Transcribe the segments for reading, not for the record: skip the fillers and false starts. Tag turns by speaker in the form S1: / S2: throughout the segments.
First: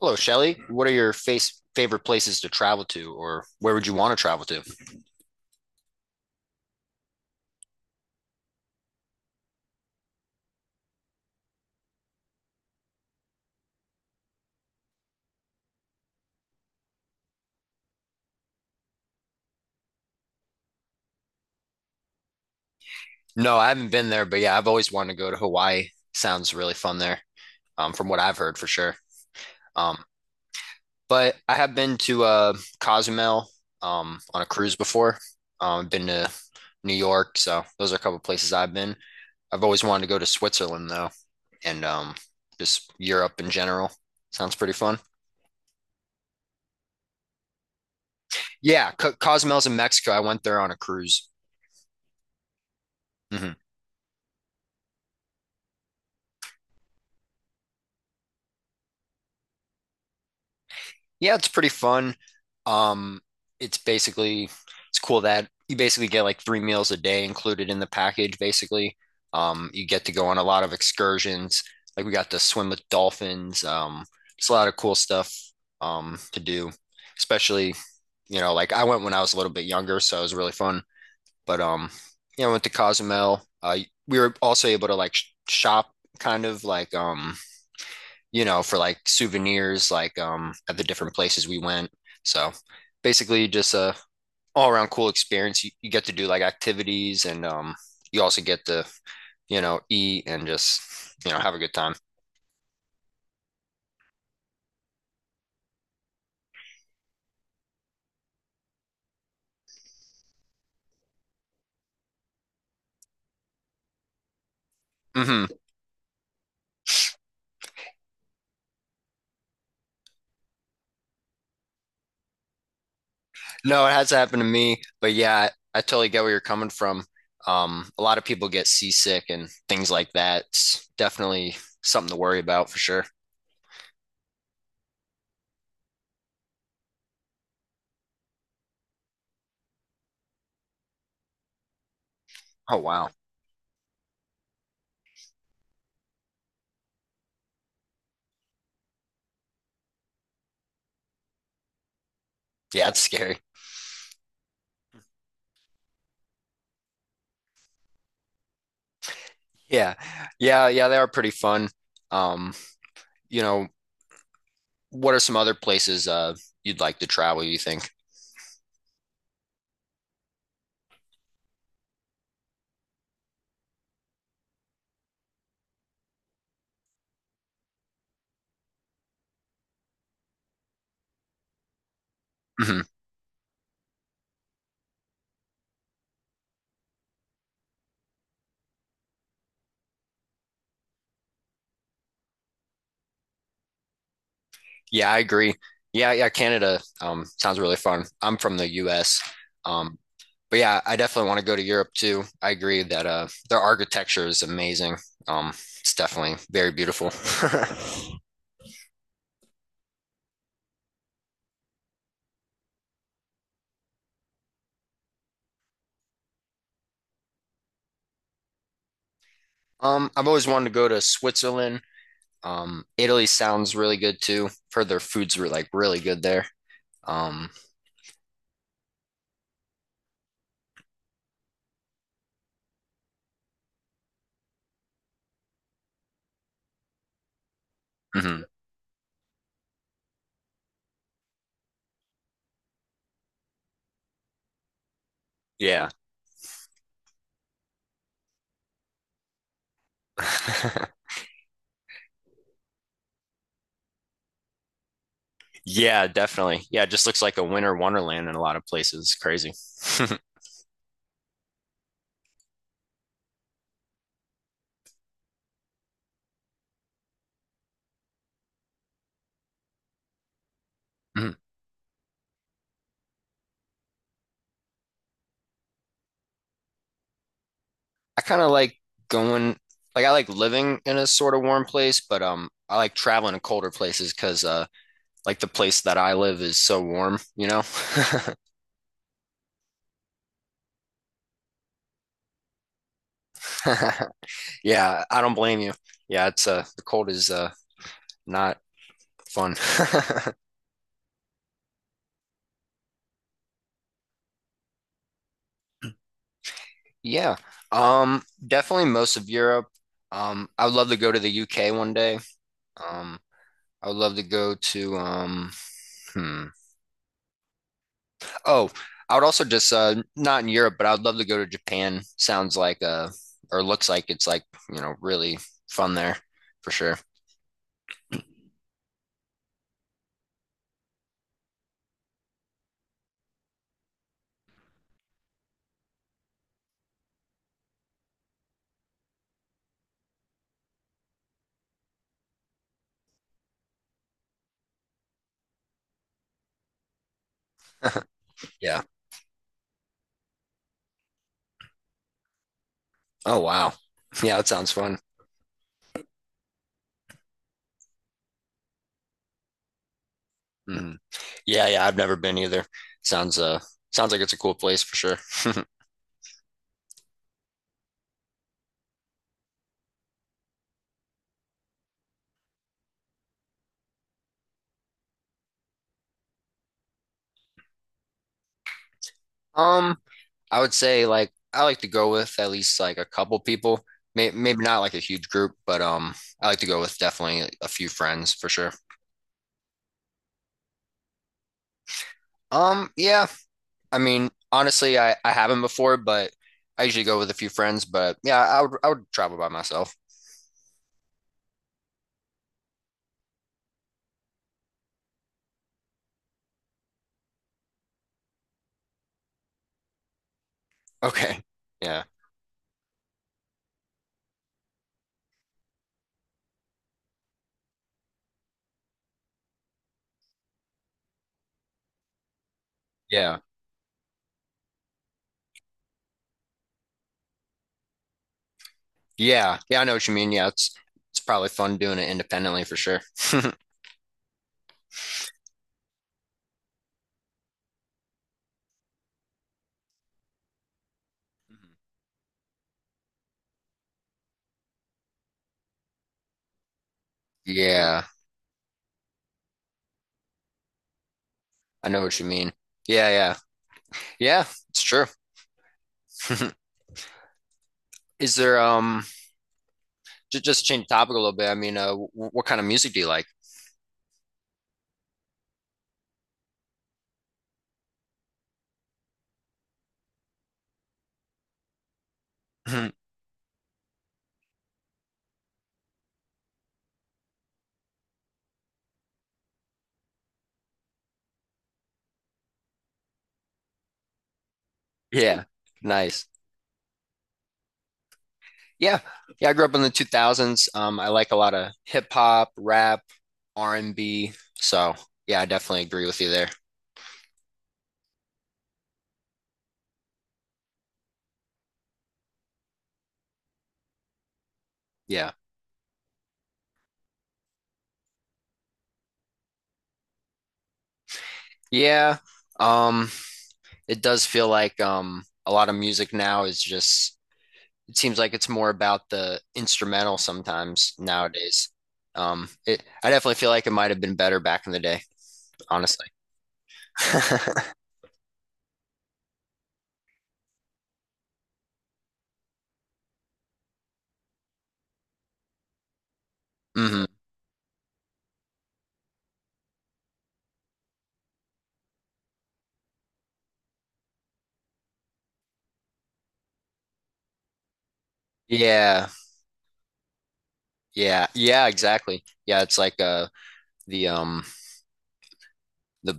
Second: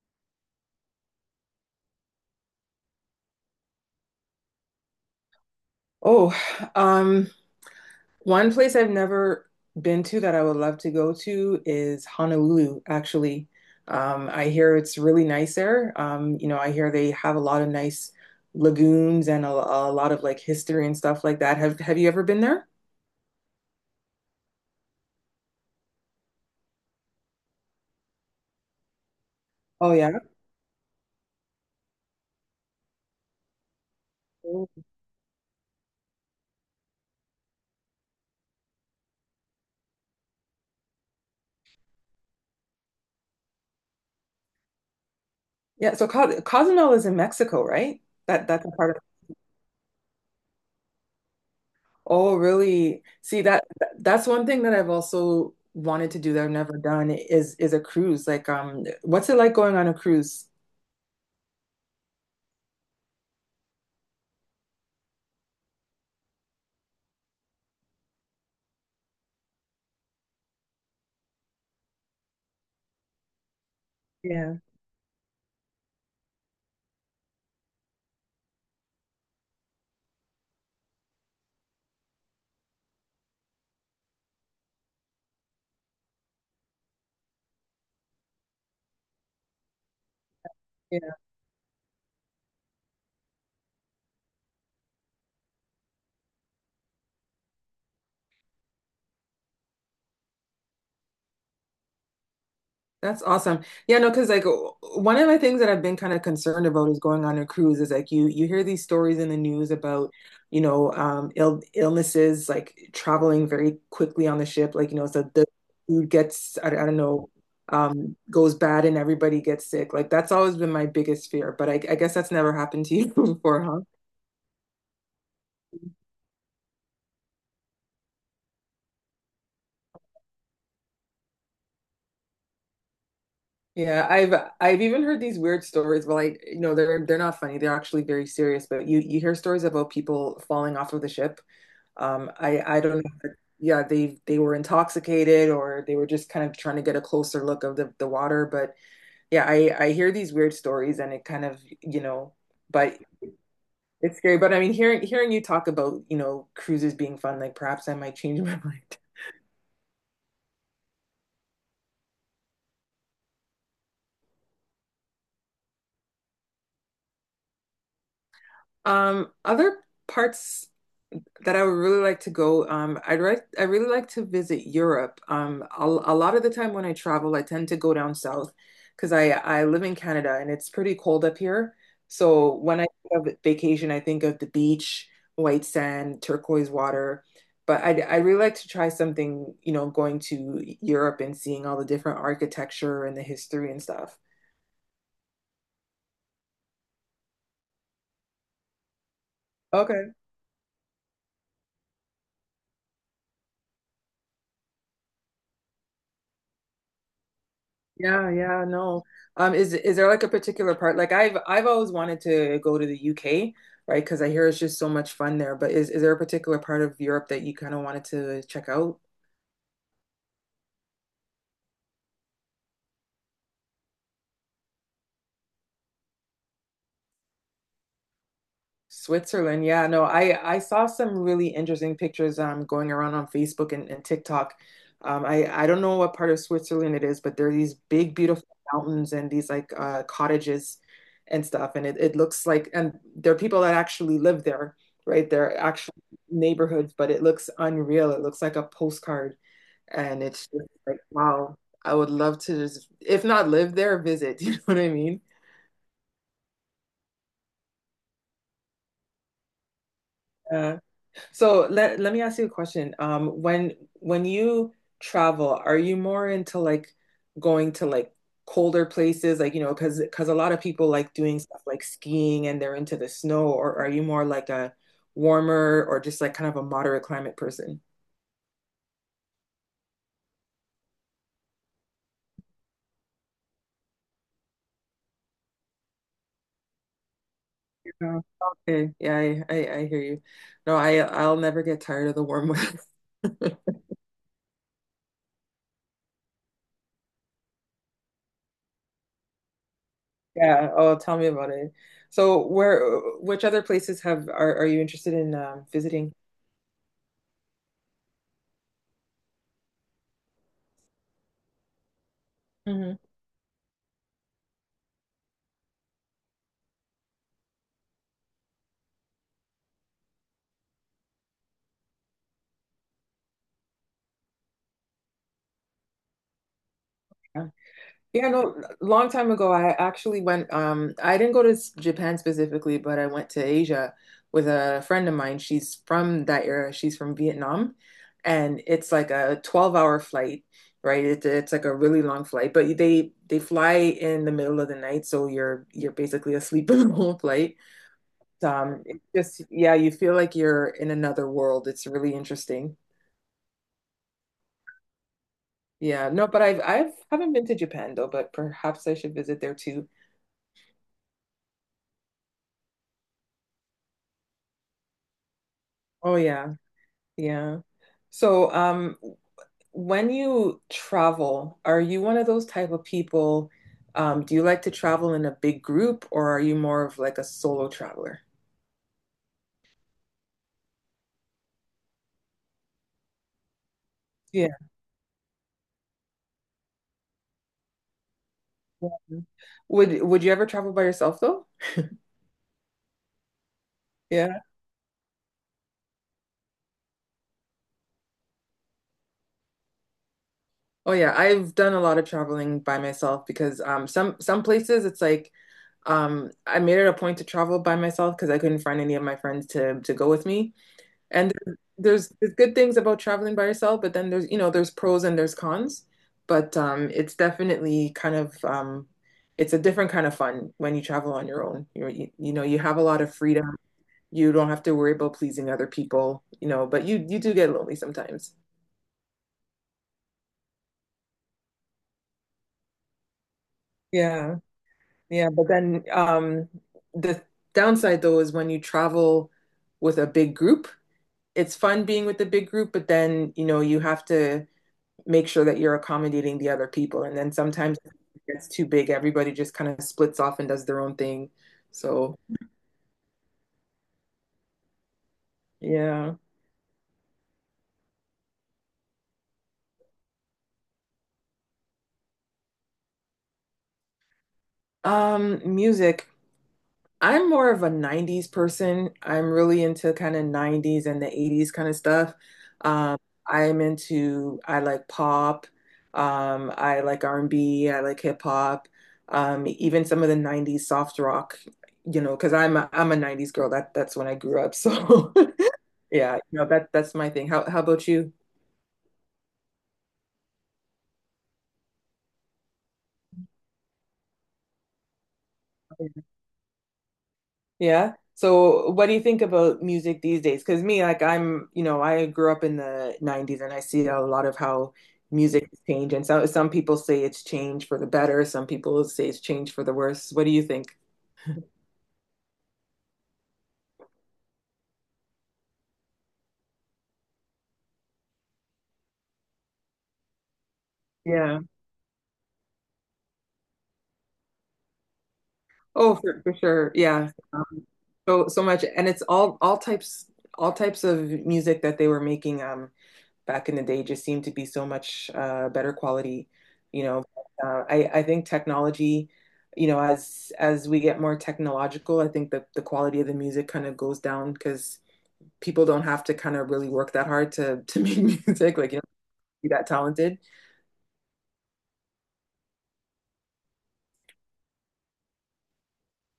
S1: Hello, Shelly. What are your face favorite places to travel to, or where would you want to travel to?
S2: Oh, um, one place I've never been to that I would love to go to is Honolulu, actually. I hear it's really nice there. I hear they have a lot of nice lagoons and a lot of like history and stuff like that. Have you ever been there?
S1: No, I haven't been there, but yeah, I've always wanted to go to Hawaii. Sounds really fun there, from what I've heard for sure.
S2: Oh
S1: Um,
S2: yeah.
S1: but I have been to Cozumel on a
S2: Cool.
S1: cruise before. I've been to New York, so those are a couple places I've been. I've always wanted to go to Switzerland though, and just Europe in general. Sounds pretty fun.
S2: Yeah, so Co Cozumel is in Mexico, right? That's a part
S1: Yeah,
S2: of.
S1: Co Cozumel's in Mexico. I went there on a cruise.
S2: Oh, really? See
S1: Mhm.
S2: that's one thing that I've also wanted to do that I've never done is a cruise. Like what's it like going on a cruise?
S1: Yeah, it's pretty fun. Um, it's basically it's cool that you basically get like three meals a day included in the package, basically. You get to go on a lot of excursions. Like we got to swim with dolphins. It's a
S2: Yeah.
S1: lot of cool stuff to do. Especially, you know, like I went when I was a little bit younger, so it was really fun. But Yeah, I went to Cozumel. We were also able to like sh shop kind of like you know, for like souvenirs, like at the different
S2: Yeah,
S1: places we went. So basically just a all around cool experience. You get to do like activities and you also get to, you know, eat and just, you know, have a good time.
S2: that's awesome. Yeah, no, because like one of the things that I've been kind of concerned about is going on a cruise is like you hear these stories in the news about, you know, illnesses like traveling very quickly on the ship. Like, you know, so
S1: Hmm.
S2: the food gets I don't know, goes bad and everybody gets sick. Like that's always been my biggest fear, but I guess that's never happened to you before, huh?
S1: No, it has happened to me, but yeah, I totally get where you're coming from. A lot of people get seasick and things like that. It's definitely something to worry about for sure.
S2: Yeah, I've even heard these weird stories, but like, you know, they're not funny. They're actually very serious, but you hear stories about people falling off of the ship.
S1: Oh
S2: I don't know.
S1: wow.
S2: If it- Yeah, they were intoxicated or they were just kind of trying to get a closer look of the water. But yeah, I hear these weird stories and it kind of,
S1: Yeah,
S2: but
S1: it's scary.
S2: it's scary. But I mean, hearing you talk about, you know, cruises being fun, like perhaps I might change my mind.
S1: Yeah. Yeah, yeah, they are pretty fun. Um, you know, what are some other places you'd like to travel, you think?
S2: Other parts that I would really like to go. I really like to visit Europe. A lot of the time when I travel, I tend to go down south because I live in Canada and it's pretty cold up here. So
S1: Hmm.
S2: when I think of vacation, I think of the beach, white sand, turquoise water. But I really like to try something, you know, going to Europe and seeing all the different architecture and the history and stuff.
S1: Yeah, I agree. Yeah, yeah, Canada sounds really fun. I'm from the US. Um,
S2: Okay.
S1: but yeah, I definitely want to go to Europe too. I agree that their architecture is amazing. It's definitely very beautiful.
S2: Yeah, yeah, no. Is there like a particular part? Like I've always wanted to go to the UK, right? Because I hear it's just so much fun there. But is there a particular part of Europe that you kind of wanted to check out?
S1: I've always wanted to go to Switzerland. Italy sounds really good too. I've heard their foods were like really good there. Um,
S2: Switzerland. Yeah, no, I saw some really interesting pictures going around on Facebook and TikTok. I don't know what part of Switzerland it is, but there are these big,
S1: mhm.
S2: beautiful mountains and these like cottages and stuff, and it looks like, and there are people that actually live there, right? They're
S1: Yeah.
S2: actual neighborhoods, but it looks unreal. It looks like a postcard, and it's just like wow. I would love to just, if not live there, visit. You know what I mean?
S1: Yeah, definitely. Yeah, it just looks like a winter wonderland in a lot of places. Crazy.
S2: Uh, So let me ask you a question. When you travel, are you more into like going to like colder places, like you know, because a lot of people like
S1: Mhm.
S2: doing stuff like skiing and they're into the snow, or are you more like a warmer or just like kind of a moderate climate person?
S1: I kind of like going, like I like living in a sort of warm place, but I like traveling to colder places because like the place that I live is so warm, you know?
S2: Yeah. Okay, yeah, I hear you. No, I'll never get tired of the warm weather.
S1: Yeah, I don't blame you. Yeah, it's the cold is not fun.
S2: Yeah. Oh, tell me about it. So where which other places have are you interested in visiting?
S1: Yeah, definitely most of Europe. I would love to go to the UK one day.
S2: Mhm.
S1: Um, I would love to go to hmm. Oh, I would also just not in Europe, but I would love to go to Japan. Sounds like or looks like it's like, you know, really fun there for sure.
S2: Yeah, no, long time ago, I actually went, I didn't go to Japan specifically, but I went to Asia with a friend of mine. She's from that era. She's from Vietnam, and it's like a 12-hour flight, right? It's like a really long flight, but they fly in the middle of the night, so you're basically asleep in the whole flight.
S1: Yeah.
S2: It's just, yeah, you feel like you're in another world. It's really interesting.
S1: Oh wow. Yeah, that sounds fun.
S2: Yeah, no, but I've haven't been to Japan though, but perhaps I should visit there too.
S1: Hmm. Yeah, yeah, I've never been either. Sounds uh Sounds like it's a cool place for sure.
S2: Oh yeah. Yeah. So, when you travel, are you one of those type of people? Do you like to travel in a big group or are you more of like a solo traveler?
S1: Um, I would say like I like to go with at least like a couple people.
S2: Yeah.
S1: Maybe not like a huge group, but I like to go with definitely a few friends for sure.
S2: Yeah. Would you ever travel by yourself though?
S1: Yeah. I mean,
S2: Yeah.
S1: honestly, I haven't before, but I usually go with a few friends. But yeah, I would travel by myself.
S2: Oh yeah, I've done a lot of traveling by myself because some places it's like I made it a point to travel by myself because I couldn't find any of my friends to go with me. And
S1: Okay. Yeah.
S2: there's good things about traveling by yourself, but then there's, you know, there's pros and there's cons. But it's definitely kind of, it's a different kind of fun when you travel on your own. You know, you have a lot of
S1: Yeah.
S2: freedom. You don't have to worry about pleasing other people, you know, but you do get lonely sometimes.
S1: Yeah. Yeah, I know what you mean. Yeah, it's probably fun doing it independently for sure.
S2: Yeah, yeah, but then the downside though is when you travel with a big group, it's fun being with the big group, but then you know you have to make sure that you're accommodating the other people. And then sometimes it
S1: Yeah,
S2: gets too big. Everybody just kind of splits off and does their own thing.
S1: I know
S2: So,
S1: what you mean. Yeah, yeah. Yeah, it's true.
S2: yeah.
S1: Is there just to change the topic a little bit? I mean, w what kind of music do you like?
S2: Music. I'm more of a 90s person. I'm really into kind of 90s and the 80s kind of stuff. Um, I like pop. I like r and B. I like hip hop. Even some of the 90s soft rock, you know, because I'm a 90s girl. That's when I grew up. So
S1: Yeah.
S2: Yeah,
S1: Nice.
S2: no, that's my thing. How about you?
S1: Yeah. Yeah, I grew up in the 2000s. I like a lot of hip hop, rap, R&B. So, yeah, I definitely agree with you there.
S2: Yeah. So what do you think about music these days? Because me, like I'm, you know, I grew up in the 90s and I see a lot of how
S1: Yeah.
S2: music has changed. And some people say it's changed for the better, some people say it's changed for the worse. What do you think?
S1: Yeah. Um, it does feel like a lot of music now is just it seems like it's more about the instrumental sometimes
S2: Yeah.
S1: nowadays. It I definitely feel like it might have been better back in the day,
S2: Oh,
S1: honestly.
S2: for sure. Yeah. So so much, and it's all types of music that they were making. Back in the day just seemed to be so much better quality. You know,
S1: Hmm.
S2: I think technology, you know, as we get more technological, I think the quality of the music kind of goes down because people don't have to kind of really work that hard to make music, like you know,
S1: Yeah.
S2: be that talented.
S1: Yeah. Yeah, exactly. Yeah, it's like the um the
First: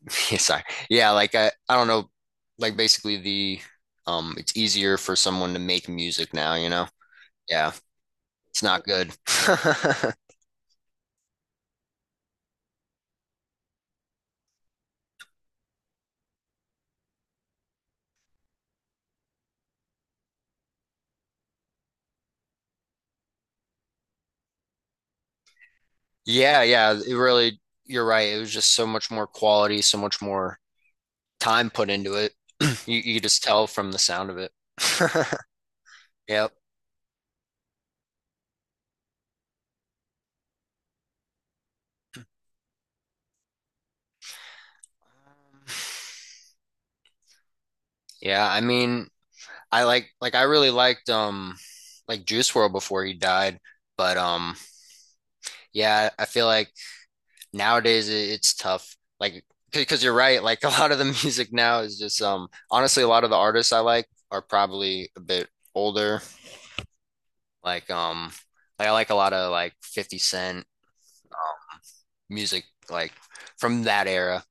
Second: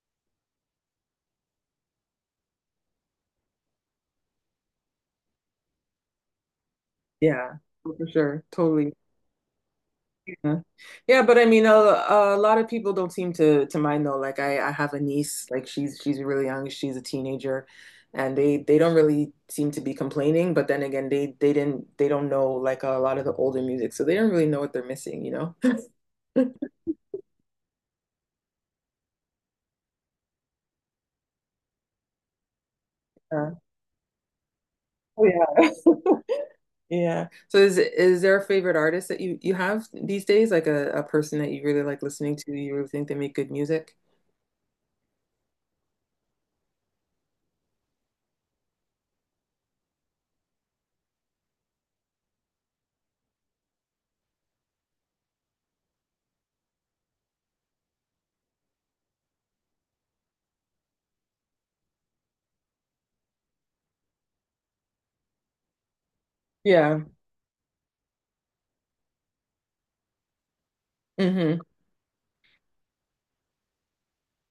S1: Yeah, sorry. Yeah, like I don't know, like basically the it's easier for someone to make music now, you know?
S2: Yeah,
S1: Yeah,
S2: for sure.
S1: it's not
S2: Totally.
S1: good.
S2: Yeah. Yeah, but I mean, a lot of people don't seem to mind though. Like I have a niece, like she's really young, she's a teenager, and they don't really seem to be complaining, but then again, they don't know like a lot of the older music, so they don't really know what they're missing, you know?
S1: Yeah, yeah, it really you're right. It was just so much more quality, so much more time put into it. You could just
S2: Yeah.
S1: tell from the sound of it.
S2: Oh yeah.
S1: Yep.
S2: Yeah. So is there a favorite artist that you have these days, like a person that you really like listening to, you really think they make good music?
S1: Yeah, I mean, I like I really liked Juice World before he died, but yeah, I feel like nowadays it's tough. Like because you're right, like a lot of the music now is just honestly a lot of the artists I like are probably a bit older.
S2: Yeah.
S1: Like I like a lot of like 50 Cent
S2: Hmm.
S1: music like from that era.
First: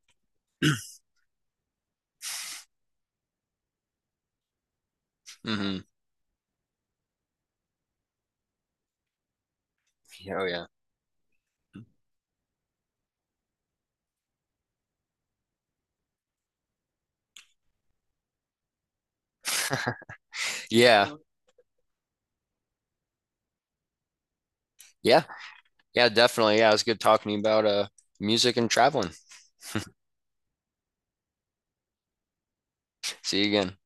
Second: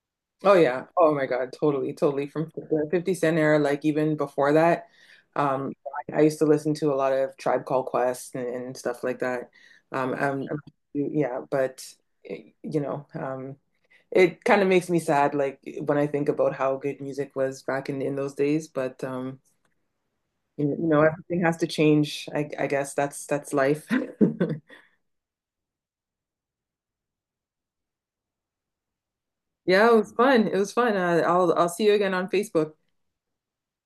S2: Oh yeah. Oh my God. Totally, totally. From the 50 Cent era, like even before that, um,
S1: Hmm.
S2: I used to listen to a lot of Tribe Called Quest and stuff like that. Um,
S1: Oh
S2: um,
S1: yeah.
S2: yeah, but eh, you know, it kind of makes me sad, like when I think about how good music was back in those days. But you know,
S1: Yeah.
S2: everything has to change. I guess that's life.
S1: Yeah. Yeah, definitely. Yeah, it was good talking to you about music and traveling.
S2: Yeah, it was fun. It was fun. I'll see you again on Facebook.
S1: See you again.